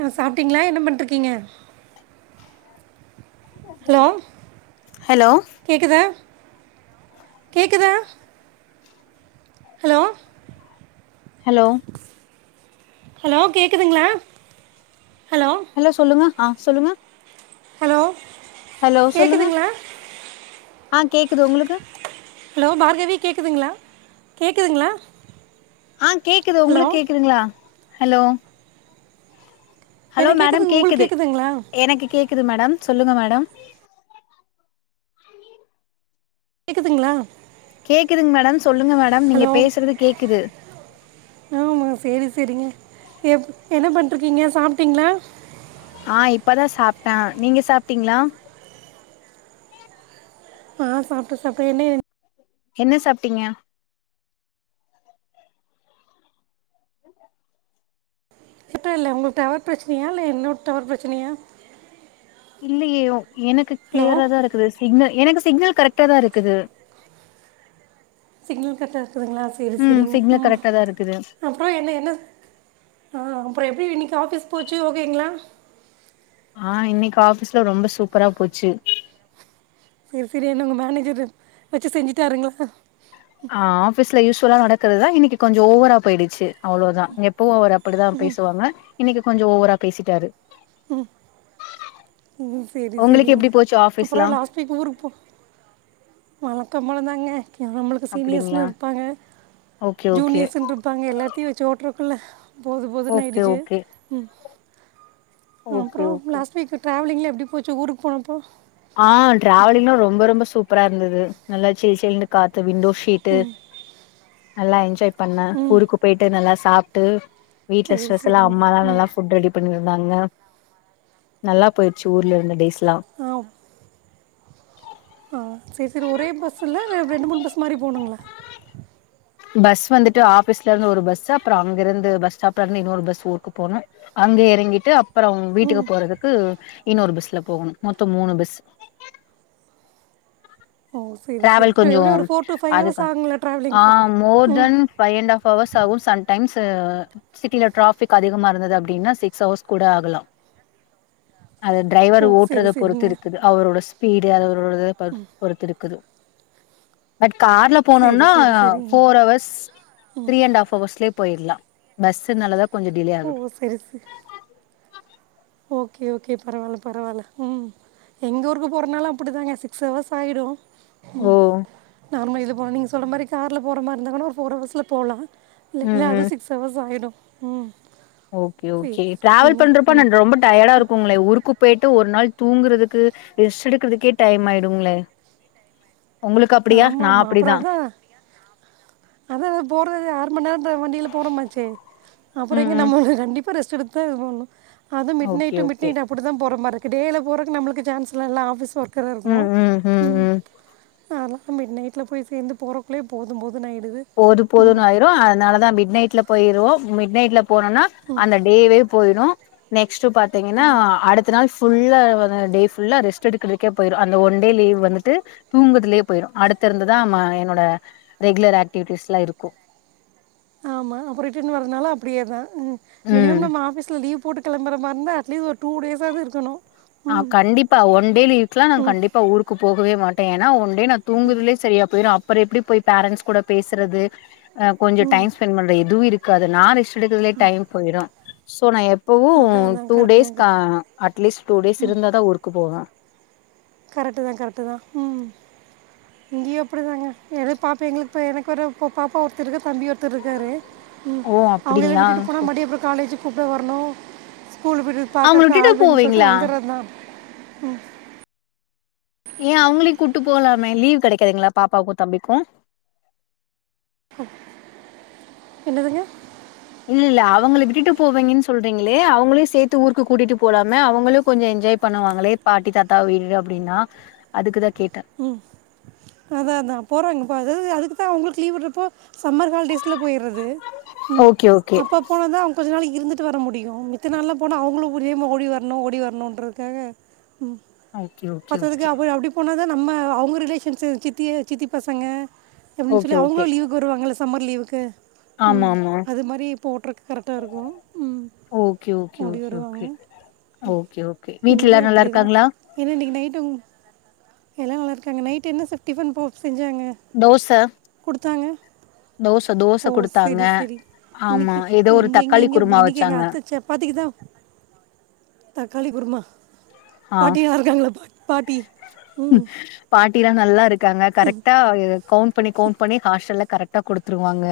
ஆ சாப்ட்டீங்களா என்ன பண்ட்ருக்கீங்க? ஹலோ ஹலோ கேக்குதா கேக்குதா ஹலோ ஹலோ ஹலோ கேக்குதுங்களா ஹலோ சொல்லுங்க ஆ சொல்லுங்க ஹலோ ஹலோ சொல்லுங்க கேட்குதுங்களா ஆ கேக்குது உங்களுக்கு ஹலோ பார்கவி கேக்குதுங்களா கேக்குதுங்களா ஆ கேக்குது உங்களுக்கு கேக்குதுங்களா ஹலோ ஹலோ எனக்கு மேடம் கேட்குது உங்களுக்கு கேக்குது கேட்குதுங்களா எனக்கு கே க்குது மேடம் சொல்லுங்க மேடம் கேக்குதுங்களா கேக்குதுங் மேடம் சொல்லுங்க மேடம் நீங்க பேசுறது கேக்குது. ஆமாம் சரி சரிங்க எப் என்ன பண்ட்ருக்கீங்க சாப்ட்டீங்ளா? ஆ இப்பதா சாப்ட்டே நீங்க சாப்ட்டீங்களா ஆ சாப்ட்டே சாப்ட்டே என்ன என்ன சாப்ட்டீங்க? [unintelligible] இல்ல உங்களுக்கு டவர் பிரச்சனயா இல்ல என்னோட டவர் பிரச்சனயா இல்லையே எனக்கு கிளியராதா இருக்குது சிக்னல் எனக்கு சிக்னல் கரெக்டாதா இருக்குது சிக்னல் கரெக்டா இருக்குதுங்களா செரி ம் செரிங்க சிக்னல் ம் கரெக்டா தா இருக்குது அப்புறோ என்ன என்ன ஆ அப்புறோ எப்டி இன்னக்கி ஆஃபீஸ் போச்சு ஓகேங்களா? ஆ இன்னக்கி ஆஃபீஸ்ல ரொம்ப சூப்பரா போச்சு. செரி சரி என்ன உங்க மேனேஜர் வச்சு செஞ்சுட்டாருங்களா? ஆ ஆஃபீஸ்ல யூஸ் வலா நடக்கிறதுதா இன்னக்கி கொஞ்சோ ஓவரா போயிடுச்சு அவ்ளோதா எப்பவு அவரு அப்படிதா பேசுவாங்க இன்னைக்கு கொஞ்சோ ஓவரா பேசிட்டாரு உ உ சேரி உங்களுக்கு சேரிங்க எப்டி போச்சு அப்புறோ ஆஃபீஸ்லா லாஸ்ட் வீக் ஊருக்குப்போ வழக்கம் போல தாங்க ஓகே நம்மளுக்கு அப்டிங்களா சீனியர்ஸ்ன்னு இருப்பாங்க ஓகே ஓகே ஜூனியர்ஸ்னு இருப்பாங்க எல்லாத்தையு வச்சு ஓட்டுற இல்ல போது ஓகே போதுனுயாய்டுச்சு ஓகே உ ஓகே அப்புறோ ஓகே லாஸ்ட் வீக் டிராவலிங்லா எப்டி ப்படி போச்சு ஊருக்கு போனப்போ ஆ டிராவலிங்லா ரொம்ப ரொம்ப சூப் ப்ரா இருந்தது நல்லா சிலு சிலுனு காத்து த விண்டோ சீட்டு நல்லா என்ஜாய் பண்ணே ம் ஊருக்கு போயிட்டு நல்லா சாப்ட்டு வீட்டுல சரி ஸ்ப்ஷலா சரிங்க அம்மா தா ம் நல்லா ஃபுட்ரெடி பண்ணி டாங்க நல்லா போயிருச்சு ஊர்ல இருந்த டேஸ் ஆம் ஆ சேரி சேரி ஒரே பஸ்ஸுல இல்ல ரெண்டு மூணு பஸ் மாரி போணுங்களா பஸ் வந்துட்டு ஆஃபீஸ்ல இருந்து ஒரு பஸ்ஸு அப்புறோ அங்க இருந்து பஸ் ஸ்டாப்ல இருந்து இன்னொரு பஸ் ஊக்கு போணு அங்க எறங்கிட்டு அப்புறோ ம் வீட்டுக்கு போறதுக்கு இன்னொரு பஸ்ல போகணு மொத்தோ மூணு பஸ் ஓ சரி சரி டிராவல் கொஞ்சோ எப்படி ஒரு ஃபோர் டு ஃபைவ் அதுக்க ஹவர்ஸ் ஆகுங்களா ஆ ட்ராவலிங்க்கு மோர் ம் தென் ஃபைவ் அண்ட் ஹாஃப் ஹவர்ஸ் ஆகு சம்டைம்ஸ் த சிட்டில டிராஃபிக் அதிகமா இருந்தது அப்டின்னா சிக்ஸ் ஹவர்ஸ் கூட ஆகலா அது டிரைவர் ஓ சரி ஓட்டுறத பொறுத்து சரிங்க இருக்குது அவரோடஸ் ஸ்பீடு அந்த உள்ளத பொறுத்திருக்குது கார்ல சரி போனோனா சரி சரிங்க four hours three and half hours லே போயிட்லா பஸ்னாலதா ஓ செரி செரி ஓகே ஓகே பரவாயில்ல பரவாயில்ல ம் எங்க ஊருக்கு போறோனால அப்பிடி தாங்க சிக்ஸ் ஹவர்ஸ் ஆயிடு ம் ஓ நார்மலா இது போனு நீங்க சொல்ற மாரி கார்ல போற மாரி இருந்தா கூட ஒரு போர்ஹவர்ஸ்ல போலா ம் இல்லல அது ம் சிக்ஸ் அவர்ஸ் ஆய்டு ம் ஓகே சரி ஓகே டிராவல் சரிங்க பண்றப்போ நா ம் ரொம் டயடா இருக்குங்களே ஊருக்குப் பேய்ட்டு ஒரு நாள் தூங்குறதுக்கு ரெஸ்ட் எடுக்கறதுக்கே டைம் ஆயிடுங்களே உங்களுக்கு அப்டியா நா ஆமாமா அப்புறோ அப்டிதா அதா அததா போறது ஆறு மணி நேரோ த்த வண்டியில போறமாச்சே அப்புறோ ம் எங்க ம் நம்மலா கண்டிப்பா இப்ப ரெஸ்டு எடுத்தா போண்ணு அது mid okay night okay midnight அப்பிடிதா போற மாரி இரு டேல போறக்கு நமக்கு சான்ஸ்லா இல்ல ஆபீஸ் ஒர் க்கறா இருக்கு ம் அதலா மிட் நைட்ல போய் சேந்து போறக்குள்ளே போது போது போது போதுன்னு ஆயிரு அதனாலதா மிட் நைட்ல போயிருவோ மிட்நைட்ல போனனா அந்த டேவே போய்டு ‌ஸ்ட்டு பாத்தீங்கன்னா அடுத்த நாள் ஸ் ஃபுல்லா வன டேஃபுல்லா ரெஸ்ட் எடுக்கிறதுக்கே போயிரு அந்த ஒன் டே லீவ் வந்துட்டு தூங்குதுலியே போயிரு அடுத்த இருந்துதா மா என்னோட ரெகுலர் ஆக் டிடிஸ்லா இருக்கு ஆமா அப்புறோ ரிட்டன் வரதுனால அப்பிடியே தா ம் ம் மினிமம் நம்ம ஆபீஸ்ல லிவ் போட்டு கிளம்புறமார் இருந்தா அட்லீஸ்ட் ஒரு டூ டேஸ்ஸாது இருக்கணு ஆ ம் கண்டிப்பா ஒன் டே லிவ்க்லா நா ம் கண்டிப்பா ஊருக்கு போகவேமாட் டேனா ஒன் டே நா தூங்குறதிலே சரியா போயிரு அப் ப்புறோ எப்பிடி போய் பேரண்ஸ் கூட பேசுறது ஆ கொஞ்சோ ம் டைம் ஸ்பெண்ட் பண்ற இதுவு இருக் காது நா ரெஸ் எடுக்கதுலே டைம் போயிரு சோ நா எப் பவு அதா அதா டூ கரெக்ட்டு தா டேஸ்கா கரெக்ட்டு அட்லீஸ்ட் டூ டேஸ் இருந்தா தா ஊருக்கு போவ கரெட்டு தா கரெட்டு தா ம் இங்கயு அப்புடிதாங்க எத பாப்பா எங்களுக்கு இப்ப எனக்கு ஒரு பாப்பா ஒருத்தருகு தம்பி ஒருத்தர்ருக்காரு ம் ஓ அவுங்கள அப்டிங்களா விட்டுட்டு போனா மடி அப்றொ காலேஜு கூப்ட வர்னு ஸ்கூலு விட்றது அவங்கள பாக்கறக்கு விட்டுட்டு ஆள் வேணு சொல்ட்டு போவீங்களா வந்துறதா ம் ஏ அவுங்ளயு கூட்டு போலாமே லீவ் கெடைக்கதுங்ளா பாப்பாக்கு தம்பிக்கு என்னதுங்க இல்லெல்ல அவுங்கள விட்டுட்டு போவிங்கன் சொல்றீங்களே அவுங்களயு சேத்து ஊருக்கு கூட்டிட்டு போலாமே அவுங்களு கொஞ்ச என்ஜாய் பண்ணுவாங்களே பாட்டி தாத்தா வீடு அப்டின்னா அதுக்குதா கேட் ம் அதா அதா போறாங்கபா அதாவுது அது க்குதா அவுங்களுக்கு லீவுட்றப்போ சம்மர் ஹாலிடேஸ்ல போயிர்றது ம் ஓகே ஓகே அப்ப போனதா அவுங் கொஞ்ச நாளை இருந்துட்டு வர முடியு மித்த நாள்லா போனா அவுங்களு உரியமா ஓடி வர்னு ஓடி வர்னுன்றதுக்காக ம் ஓகே ஓகே பத்தாதுக்கு ஓகே அப அப்டி போனாதா நம்ம அவுங்க ரிலேஷன்ஸு சித்திய சித்தி பசங்க அப்டின் ஓகே சொல்லி ஓகே அவுங்களு லீவுக்கு வருவாங்கல சம்மர் லீவுக்கு ஆமா ம் ஆமா அது மாரி போட்றக்கு கரெக்டா இருக்கு okay okay okay okay okay okay வீட்ல எல்லாரு இங்கேயும் அப்படி தான் நல்லாருக்காங்களா? எல்லா நல்லாருக்காங்க நைட்டு என்ன ச டிஃபன் போ செஞ்சாங்க தோச குடுத்தாங்க தோச தோச ஓ குடுத்தாங்க செரி செரி ஆமா இன்னைக்கு ஏதோ ஒரு இங்க இங்க தக்காளி இங்க குருமா இன்னைக்கி எங்க வச்சாங்க அத்த சப்பாத்திக்கு தா தக்காளி குருமா ஆ பாட்டிலா இருக்காங்களா பா பாட்டி ம் பாட் டிலா நல்லா இரு க்காங்க கரெக்டா இது கவுண்ட் பண்ணி கவுண்ட் பண்ணி ஹாஸ்டல்ல கரெக்டா குடுத்துருவாங்க.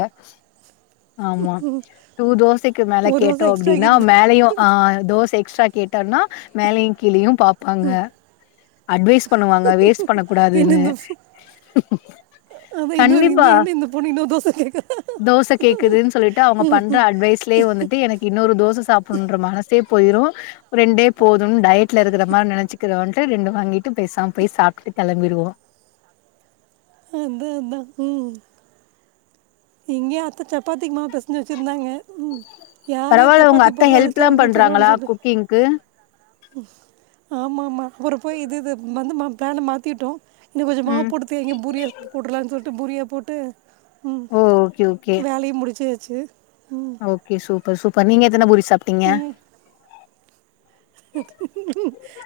ஆமா டூ தோசைக்கி மேல ஒரு கேட்டோ தோசை எக்ஸ்ட்ரா அப்பிடின்னா ஆக்கிட்டு போ- மேலயு ஆ தோசை எக்ஸ்ட்ரா கேட்டம்னா மேலயு கீழயு பாப்பாங்க அட்வைஸ் பண்ணுவாங்க வேஸ்ட் பண்ணக் என்ன கூடாதுன்னு. இந்த ஃபு- அதான் இன்னொரு கண்டிப்பா இந்த என்ன இந்த பொண்ணு இன்னொரு தோசை கேட்குறா தோச கேக்குதுன் சொல்லிட்டு அவுங்க பண்ற அட்வைஸ்லயே வந்துட்டு எனக்கு இன்னொரு தோச சாப்படுன்ற மன சே போயிரு ரெண்டே போதுன்னு டயட்ல இருக்கிற மாரி நெனைச்சுக்கிறோன் ட்டு ரெண்டு வாங்கிட்டு பேசாம போய் சாப்ட்டுட்டு கெளம்பிருவோ. அதா அதா ம் இங்க அத்த சப்பாத்திக்கு மாவு பெசஞ்சு வச்சிருந்தாங்க ம் யாருக்கு பரவால்ல உங்க சப்பாத்தி அத்த போடுறது அதிர்ஷ்டோ ஹெல்ப்லா இருக்குன்னு சொல்லுவாங்கன்னு பண்றாங்களா சொன்ன குக்கிங்க்கு ம் ஆமா ஆமா அப்றோ போய் இது இது வந்து மா பிளான மாத்திட்டோ இன்னு கொஞ்ச மாவு ம் போட்டு தேய்ங்க பூரியா சுட்டு போட்றலான்னு சொல் ட்டு பூரியா போட்டு ம் ஓ ஓகே ஓகே ச்சு ஓகே சூப்பர் சூப்பர் நீங்க எத்தன பூரி சாப்ட்டீங்க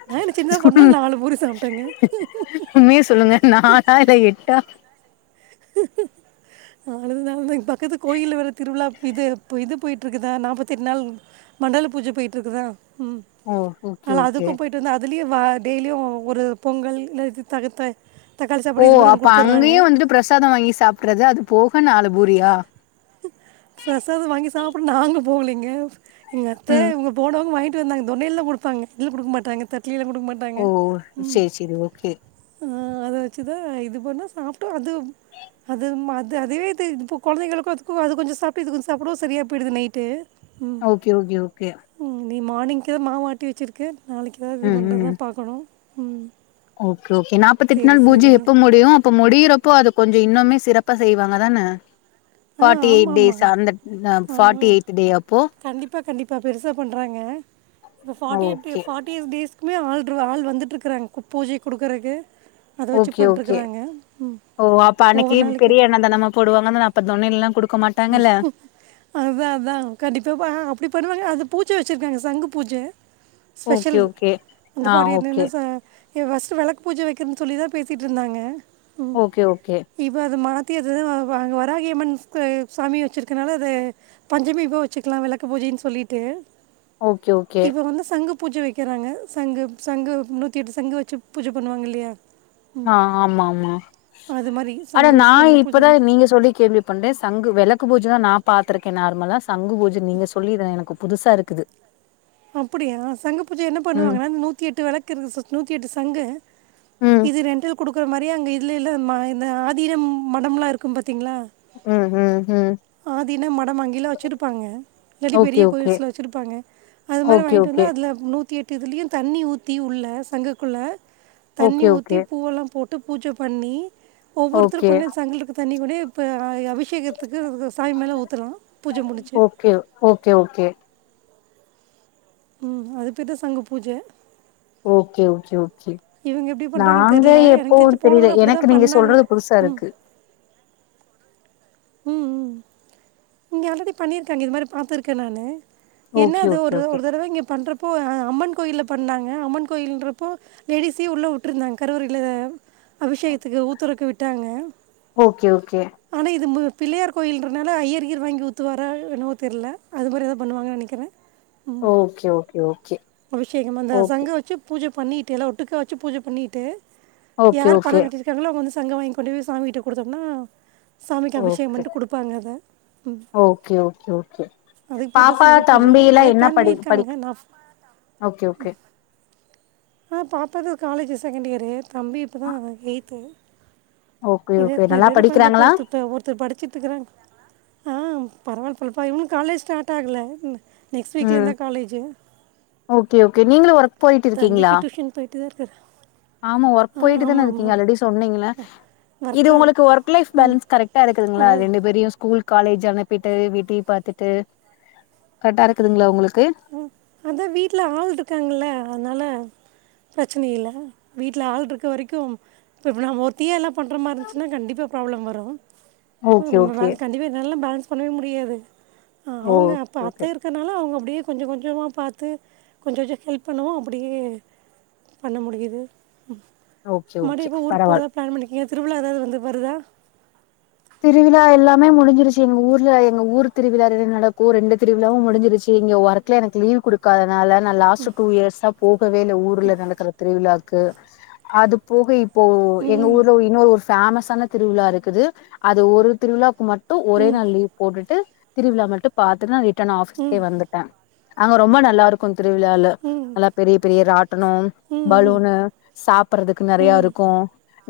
நா என்ன சின்ன பொண்ணு நாலு பூரி சாப்ட்டேங்க உண்மைய சொல்லுங்க நாலா இல்ல எட்டா நாலு நாலுனு இங் ப க்கத்து கோயில்ல வேற திருவிழா இது இப்ப இது போயிட்ருக்குதா நாப்பத்தெட்டு நாள் மண்டல பூஜ போயிட்டுருக்குதா ம் ஓ ஓகே அதனால ஓகே அதுக்கு போயிட்டு வந்தே அதுலயே வ டெய்லியு ஒரு பொங்கல் இல்ல இது தகு த தக்காளி ஓ சாப்பாடு இது மாதிரி ஒன்று அப்ப கொடுத்துட்றாங்க அங்கயே வந்துட்டு பிரசாதம் வாங்கி சாப்றது அது போக நாலுபூரியா பிரசாதம் வாங்கி சாப்ட நாங்க போவலீங்க எங்க அத்த ம் இவுங்க போனவங்க வாங் ந்தாங்க தொன்னைல்லதா குடுத்தாங்க இலயில கொடுக்க மாட்டாங்க தட்டு கீழ கொடுக்க மாட்டாங்க ஓ ம் சேரி சேரி ஓகே ஆ அத வச்சுதா இது பண்ணோ சாப்ட்டோ அது அது அது அதுவே இது இப்போ குழந்தைங்களுக்கு அதுக்கு அது கொஞ்ச சாப்பிட்டு இது கொஞ்சோ சாப்டவு சரியா போயிறுது நைட்டு ம் ஓகே ஓகே ஓகே ம் நீ மார்னிங்கே மாவாட்டி வச்சுருக்க நாளைக்கு தா இது பண்ணுறத பாக்கணு உ ஓ ஓகே நாப்பத் எட்டு நாள் பூஜ எப்ப முடியு அப்ப முடியிற இப்போ அது கொஞ்சோ இன்னுமே சிறப்பா செய்வாங்க தானே ஆ ஃபார்ட்டி ஆமாம் எயிட் டேஸ் ஆமாம் அந்த ஃபார்ட்டி எயிட்த் டே அப்போ இப்ப கண்டிப்பா பெருசா பண்றாங்க forty eight day okay forties days எப்பவுமே ஆளரூவ ஆள் வந்துட்டு இருக்கறாங்க பூஜ குடுக்கரக்கு ஓகே ஓகே ஓ அப்ப அன்னக்கி ஒவ்வொரு நாளைக்கு பெரிய அன்னதானமா போடுவாங்க இப்போ தொன்னைலயெல்லா அதா அதா கண்டிப்பா அப்டி பண்ணுவாங்க அது பூஜ வச்சிருக்காங்க சங்கு பூஜ ஓகே ஸ்பெஷல் ஓகே. அந்த ஆ ஃபாட்டி எயிட் ஓகே. நிமிஷ ஏ ஃபஸ்டு விளக்கு பூஜ வைக்கிறேனு சொல்லி தா பேசிட்டு இருந்தாங்க ஓகே ஓகே இது வராகிய அம்மன் சாமி வச்சிருக்கனால அத பஞ்சமி அப்ப வச்சுக்கலா விளக்கு பூஜைன்னு சொல்லிட்டு ஓகே ஓகே பூஜ வைக்கிறாங்க சங்கு சங்கு நூத்தி எட்டு சங்கு வச்சு பூஜ பண்ணுவாங்க இல்லயா ஆ ஆமா ஆமா மாதிரி ஆனா சங்கு நா வச்சு சங்கு பூஜை இப்பதா பண்ண நீங்க சொல்லி கேள்வி பண்றே சங்கு விளக் க்கு பூஜை நா பாத்திருக்கே நார்மலா சங்கு பூஜ நீங்க சொல்லி எனக்கு புதுசா இருக்குது அப்டியா சங்க பூஜ என்ன ம். பண்ணுவாங்கன்னா நூத்தி எட்டு விளக்கு இருக்கு நூத்தி எட்டு சங்கு ம். இது ரெண்டு குடுக்குற மாரி அங்கே இல்லல்ல இந்த ஆதின மடம்லாம் இருக்கும் பாத்தீங்களா ம். ம். ம். ஆதின மடம் அங்கயெல்லாம் வச்சிருப்பாங்க இல்லாட்டி ஓகே பெரிய ஓகே. கோயில்ஸ்ல வச்சிருப்பாங்க அது மாரி ஓகே வாங்கிட்டு வந்து ஓகே. அதுல நூத்தி எட்டு இதுலயும் தண்ணி ஊத்தி உள்ள சங்குக் குள்ள தண்ணி ஓகே ஊத்தி ஓகே. பூவெல்லாம் போட் பட்டு பூஜ பண்ணி ஒவ்வொருத்தரும் ஓகே. கொஞ்சம் சங்கல இருக்கறது தண்ணி கூட இப்ப அபிஷேகத்துக்கு இது சாமி மேல ஊத்தலாம் பூஜ முடிச்சு ஓகே. Okay okay. ம் அதுக்கு தான் சங்கு பூஜை ஓகே ஓகே செர் இவங்க எப்படி பண்ணுறாங்கன்னு நாங்களே தெரில எனக்கு எப்போ தெரிஞ்சு போன தெரியல தடவை அப்படி எனக்கு தான் நீங்க பண்ணாங்க சொல்றது புதுசா ம் இருக்கு ம் ம் இங்க ஆல்ரெடி பண்ணிருக்காங்க இது மாதிரி பாத்துருக்கேன் நானு என்ன ஓகே அது ஓகே ஒரு ஓகே. ஒரு தடவை இங்க பண்றப் போ அம்மன் கோயிலில் பண்ணாங்க அம்மன் கோயிலன்றப்போ லேடிஸையும் உள்ள வுட்டுருந்தாங்க கருவரையில அபிஷேகத்துக்கு ஊத்துறுக்கு வுட் டாங்க ஓகே ஓகே பிள்ளையார் கோயில்றனால ஐயர்கியிர் வாங்கி ஊத்துவார என்னவோ தெரியல அது மாரிதான் பண்ணுவாங்கனு நெனைக்கிறேன் ம் ஓகே ஓகே ஓகே. அபிஷேகம் அந்த ஓகே. சங்க வச்சு பூஜை பண்ணிக்கிட்டு எல்லாம் ஒட்டுக்கா வச்சு பூஜை பண்ணிட்டு ஓகே யாரு பணம் ஓகே. கட்டிருக்காங்களோ அவுங்க வந்து சங்க வாங்கி கொண்டு போய் சாமி கிட்ட குடுத்தோம்னா ஓகே ஓகே ஓகே ஓகே அதுக்கு பேர் தான் பாப்பா சங்க பூஜை தம்பிலாம் அதுக்கு என்ன பிளான் படி பண்ணியிருக்காங்க படிக்கி நான் ஓகே ஓகே ஆ பாப்பா தான் காலேஜ் செகண்ட் இயரு தம்பி இப்போ தான் எயித்து ஓகே ஓகே நல்லா படிக்கிறாங்களா பாத்துக்கறாங்க ஆ பரவாயில்ல பாப்பா இன்னும் காலேஜ் ஸ்டார்ட் ஆகல உம் ஓகேஓகே நீங்களும் ஒர்க் போயட்டு இருக்கிங்களா தம்பிக்கு டியூஷன் போயிட்டு தான் இருக்கிறேன் ஆமா ஒர்க் ஆ போயட்டு த ஆமாம் இருக்கிங்க ஆமாம் ஆல்ரெடி சொன்னிங்க ஒர்க்கில் அது உங்களுக்கு ஒர்க்லைக் ம் பேலன்ஸ் கரெக்ட் இருக்குங்களா அது ரெண்டு பெரும் ஸ்கூல் காலேஜ் அனுப்பிட்டு வீட்ட பாத்துட்டு கரெக்ட் அ க்குதுங்களா உங்களுக்கு அதான் வீட்டுல ஆள் இருக்காங்கல்ல அதுனால பிரச்சனை இல்லை வீட்டில் ஆள் இருக்க வரைக்கும் இப்பப்ப நாம் ஒத்தையாக எல்லாம் பண்ற மாதிர இருந்துச்சுன்னா கண்டிப்பாக ப்ராப்ளம் வரும் ஓகே நம்ம வாழ ஓகே கண்டிப்பா வெல்ல பண்ணவே முடியாது அவங்க ஓகே அப்ப ஓகே அத்தை இருக்கறனால அவங்க அப்படியே கொஞ்சம் கொஞ்சமாக பார்த்து கொஞ்ச கொஞ்ச ஹெல்ப் பண்ணவும் அப்புடியே பண்ண முடியுது ஓகே மறுபடியும் ஓகே எப்போ ஊருக்கு பரவாயில்ல போகிறதா பிளான் பண்ணியிருக்கீங்க திருவிழா ஏதாவது வந் வருதா திருவிழா எல்லாமே முடிஞ்சிருச்சு எங்க ஊர்ல எங்க ஊர் திருவிழா என்ன நடக்கும் ரெண்டு திருவிழாவும் முடிஞ்சிருச்சு இங்க ஒர்க்ல எனக்கு லீவ் குடுக்காது அதனால நான் லாஸ்ட் டூ இயர்ஸா போகவே இல்ல ஊர்ல நடக்கிற திருவிழா இருக்கு அது போக இப் இப்போ எங்க ம் ஊர்ல இன்னொரு ஒரு ஃபேமஸான திருவிழா இருக்குது அது ஒரு திருவிழாக்கு மட் டும் ஒரே ம் நாள் லீவ் போட்டுட்டு திருவிழா மட்டும் பாத்துன்னா ரிட்டர்ன் ம் ஆபிஸ்க்கே வந்துட்டேன் அங்க ரொம்ப நல்லா இருக்கும் திருவிழால ம் நல்லா பெரிய பெரிய ராட்டனம் ம் ம் பலூனு சாப்படுறதுக்கு நெறையலாம் ம் இருக்கும்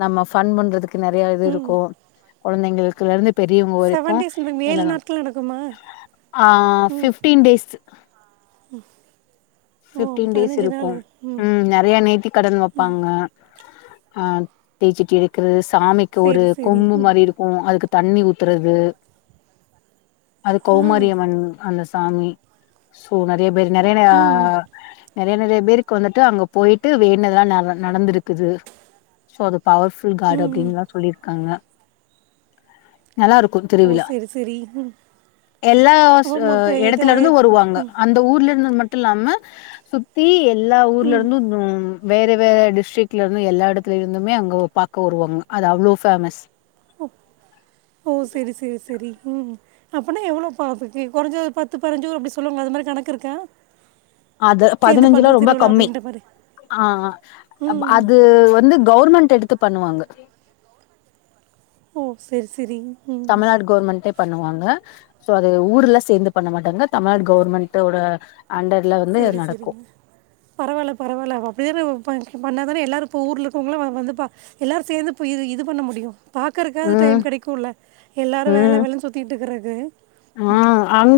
நம்ம ஃபன் பண்றதுக்கு நிறைய இது ம் இருக்கும் குழந்தைங்களுக்குல இருந்து பெரியவர்களுக்கு செவன் டேஸ் நடக்கும் வரைக்கும் ஏழு எல்லாம் நாட்கள் நடக்குமா ஹன் ம் ஃபிப்டின் டேஸ் ஓ பிப்டீன் டேஸ் பதினஞ்சு நாள் இருக்கும் ம் உம் நிறைய நேத்தி கடன்து வைப்பாங்க ஆஹ் தீச்சிட்டி எடுக்கிறது சாமிக்கு ஒரு சரி சரி கொம்பு ம் மாதிரி இருக்கும் அதுக்கு தண்ணி ஊத்துறது அது ஆ கௌமரியியம்மன் அந்த ச தாமி சோன டேபே நெறையனயா ம் நெறைய நெறைய பேருக்கு வந்துட்டு அங்க போயிட்டு வேணதெல்லா நட நடந்திருக்குது சோ அது பவர்ஃபுல் காஃடு ம் ம் அப்பிடின்னுலா சொல்லியிருக்காங்க நல்லா இருக்கு ஓ திருவிழா சரி சரி ம் எல்லா ஸ் அப்போ மொத்தம் இது எடத்துல இருந்து ஆயிரத்தி வருவாங்க ம் அந்த ஊர்ல இருந்து மட் ட் இல்லாம சுத்தி எல்லா ஊர்ல ம் இருந்து ம் வேற வேற டிஸ்டரிக்ல இருந்து எல்லா இடத்துலய இருந்துமே அங்க ஒ பாக்க வருவாங்க அது அவ்ளோ ஃபேமஸ் ஓ சேரி சேரி சேரி ‌ம் அப்பன்னா எவ்ளோ பாத்துக்கு கொரஞ்சது பத்து பத்தனஞ்சி ஊரு அப்பிடி சொல்லுவாங்களே அதுமாரி கணக்கு இருக்கா அத சேர்ந்து பதினஞ்சில பண்ணுற ரொம்ப திருவிழா கம்மி அப்படின்ற மாதிரி ஆ அப் ம் அது வந்து கவர்மெண்ட் ட்டு எடுத்து பண்ணுவாங்க ஓ சேரி சேரி தமிழ்நாடு கவர்மெண்ட் பண்ணுவாங்க சோ அது ஊர்ல சேர்ந்து பண்ண மாட்டாங்க தமிழ்நாடு கவர்மெண்ட்டோட சேரி சேரிங்க பரவால்ல பரவால்ல [unintelligible] பண்ண தனே எல்லாரு இப் ஊர்ல இருக்கவுங்களா வ வந்து ப எல்லாரு சேந்து போய் இ இது பண்ண முடியு பக்கர்க்காது ம் டைம் கெடைக்குல்ல எல்லாரு வேல ம் வேலன்னு சுத்திட்டு இருக்கற் து ஆ அங்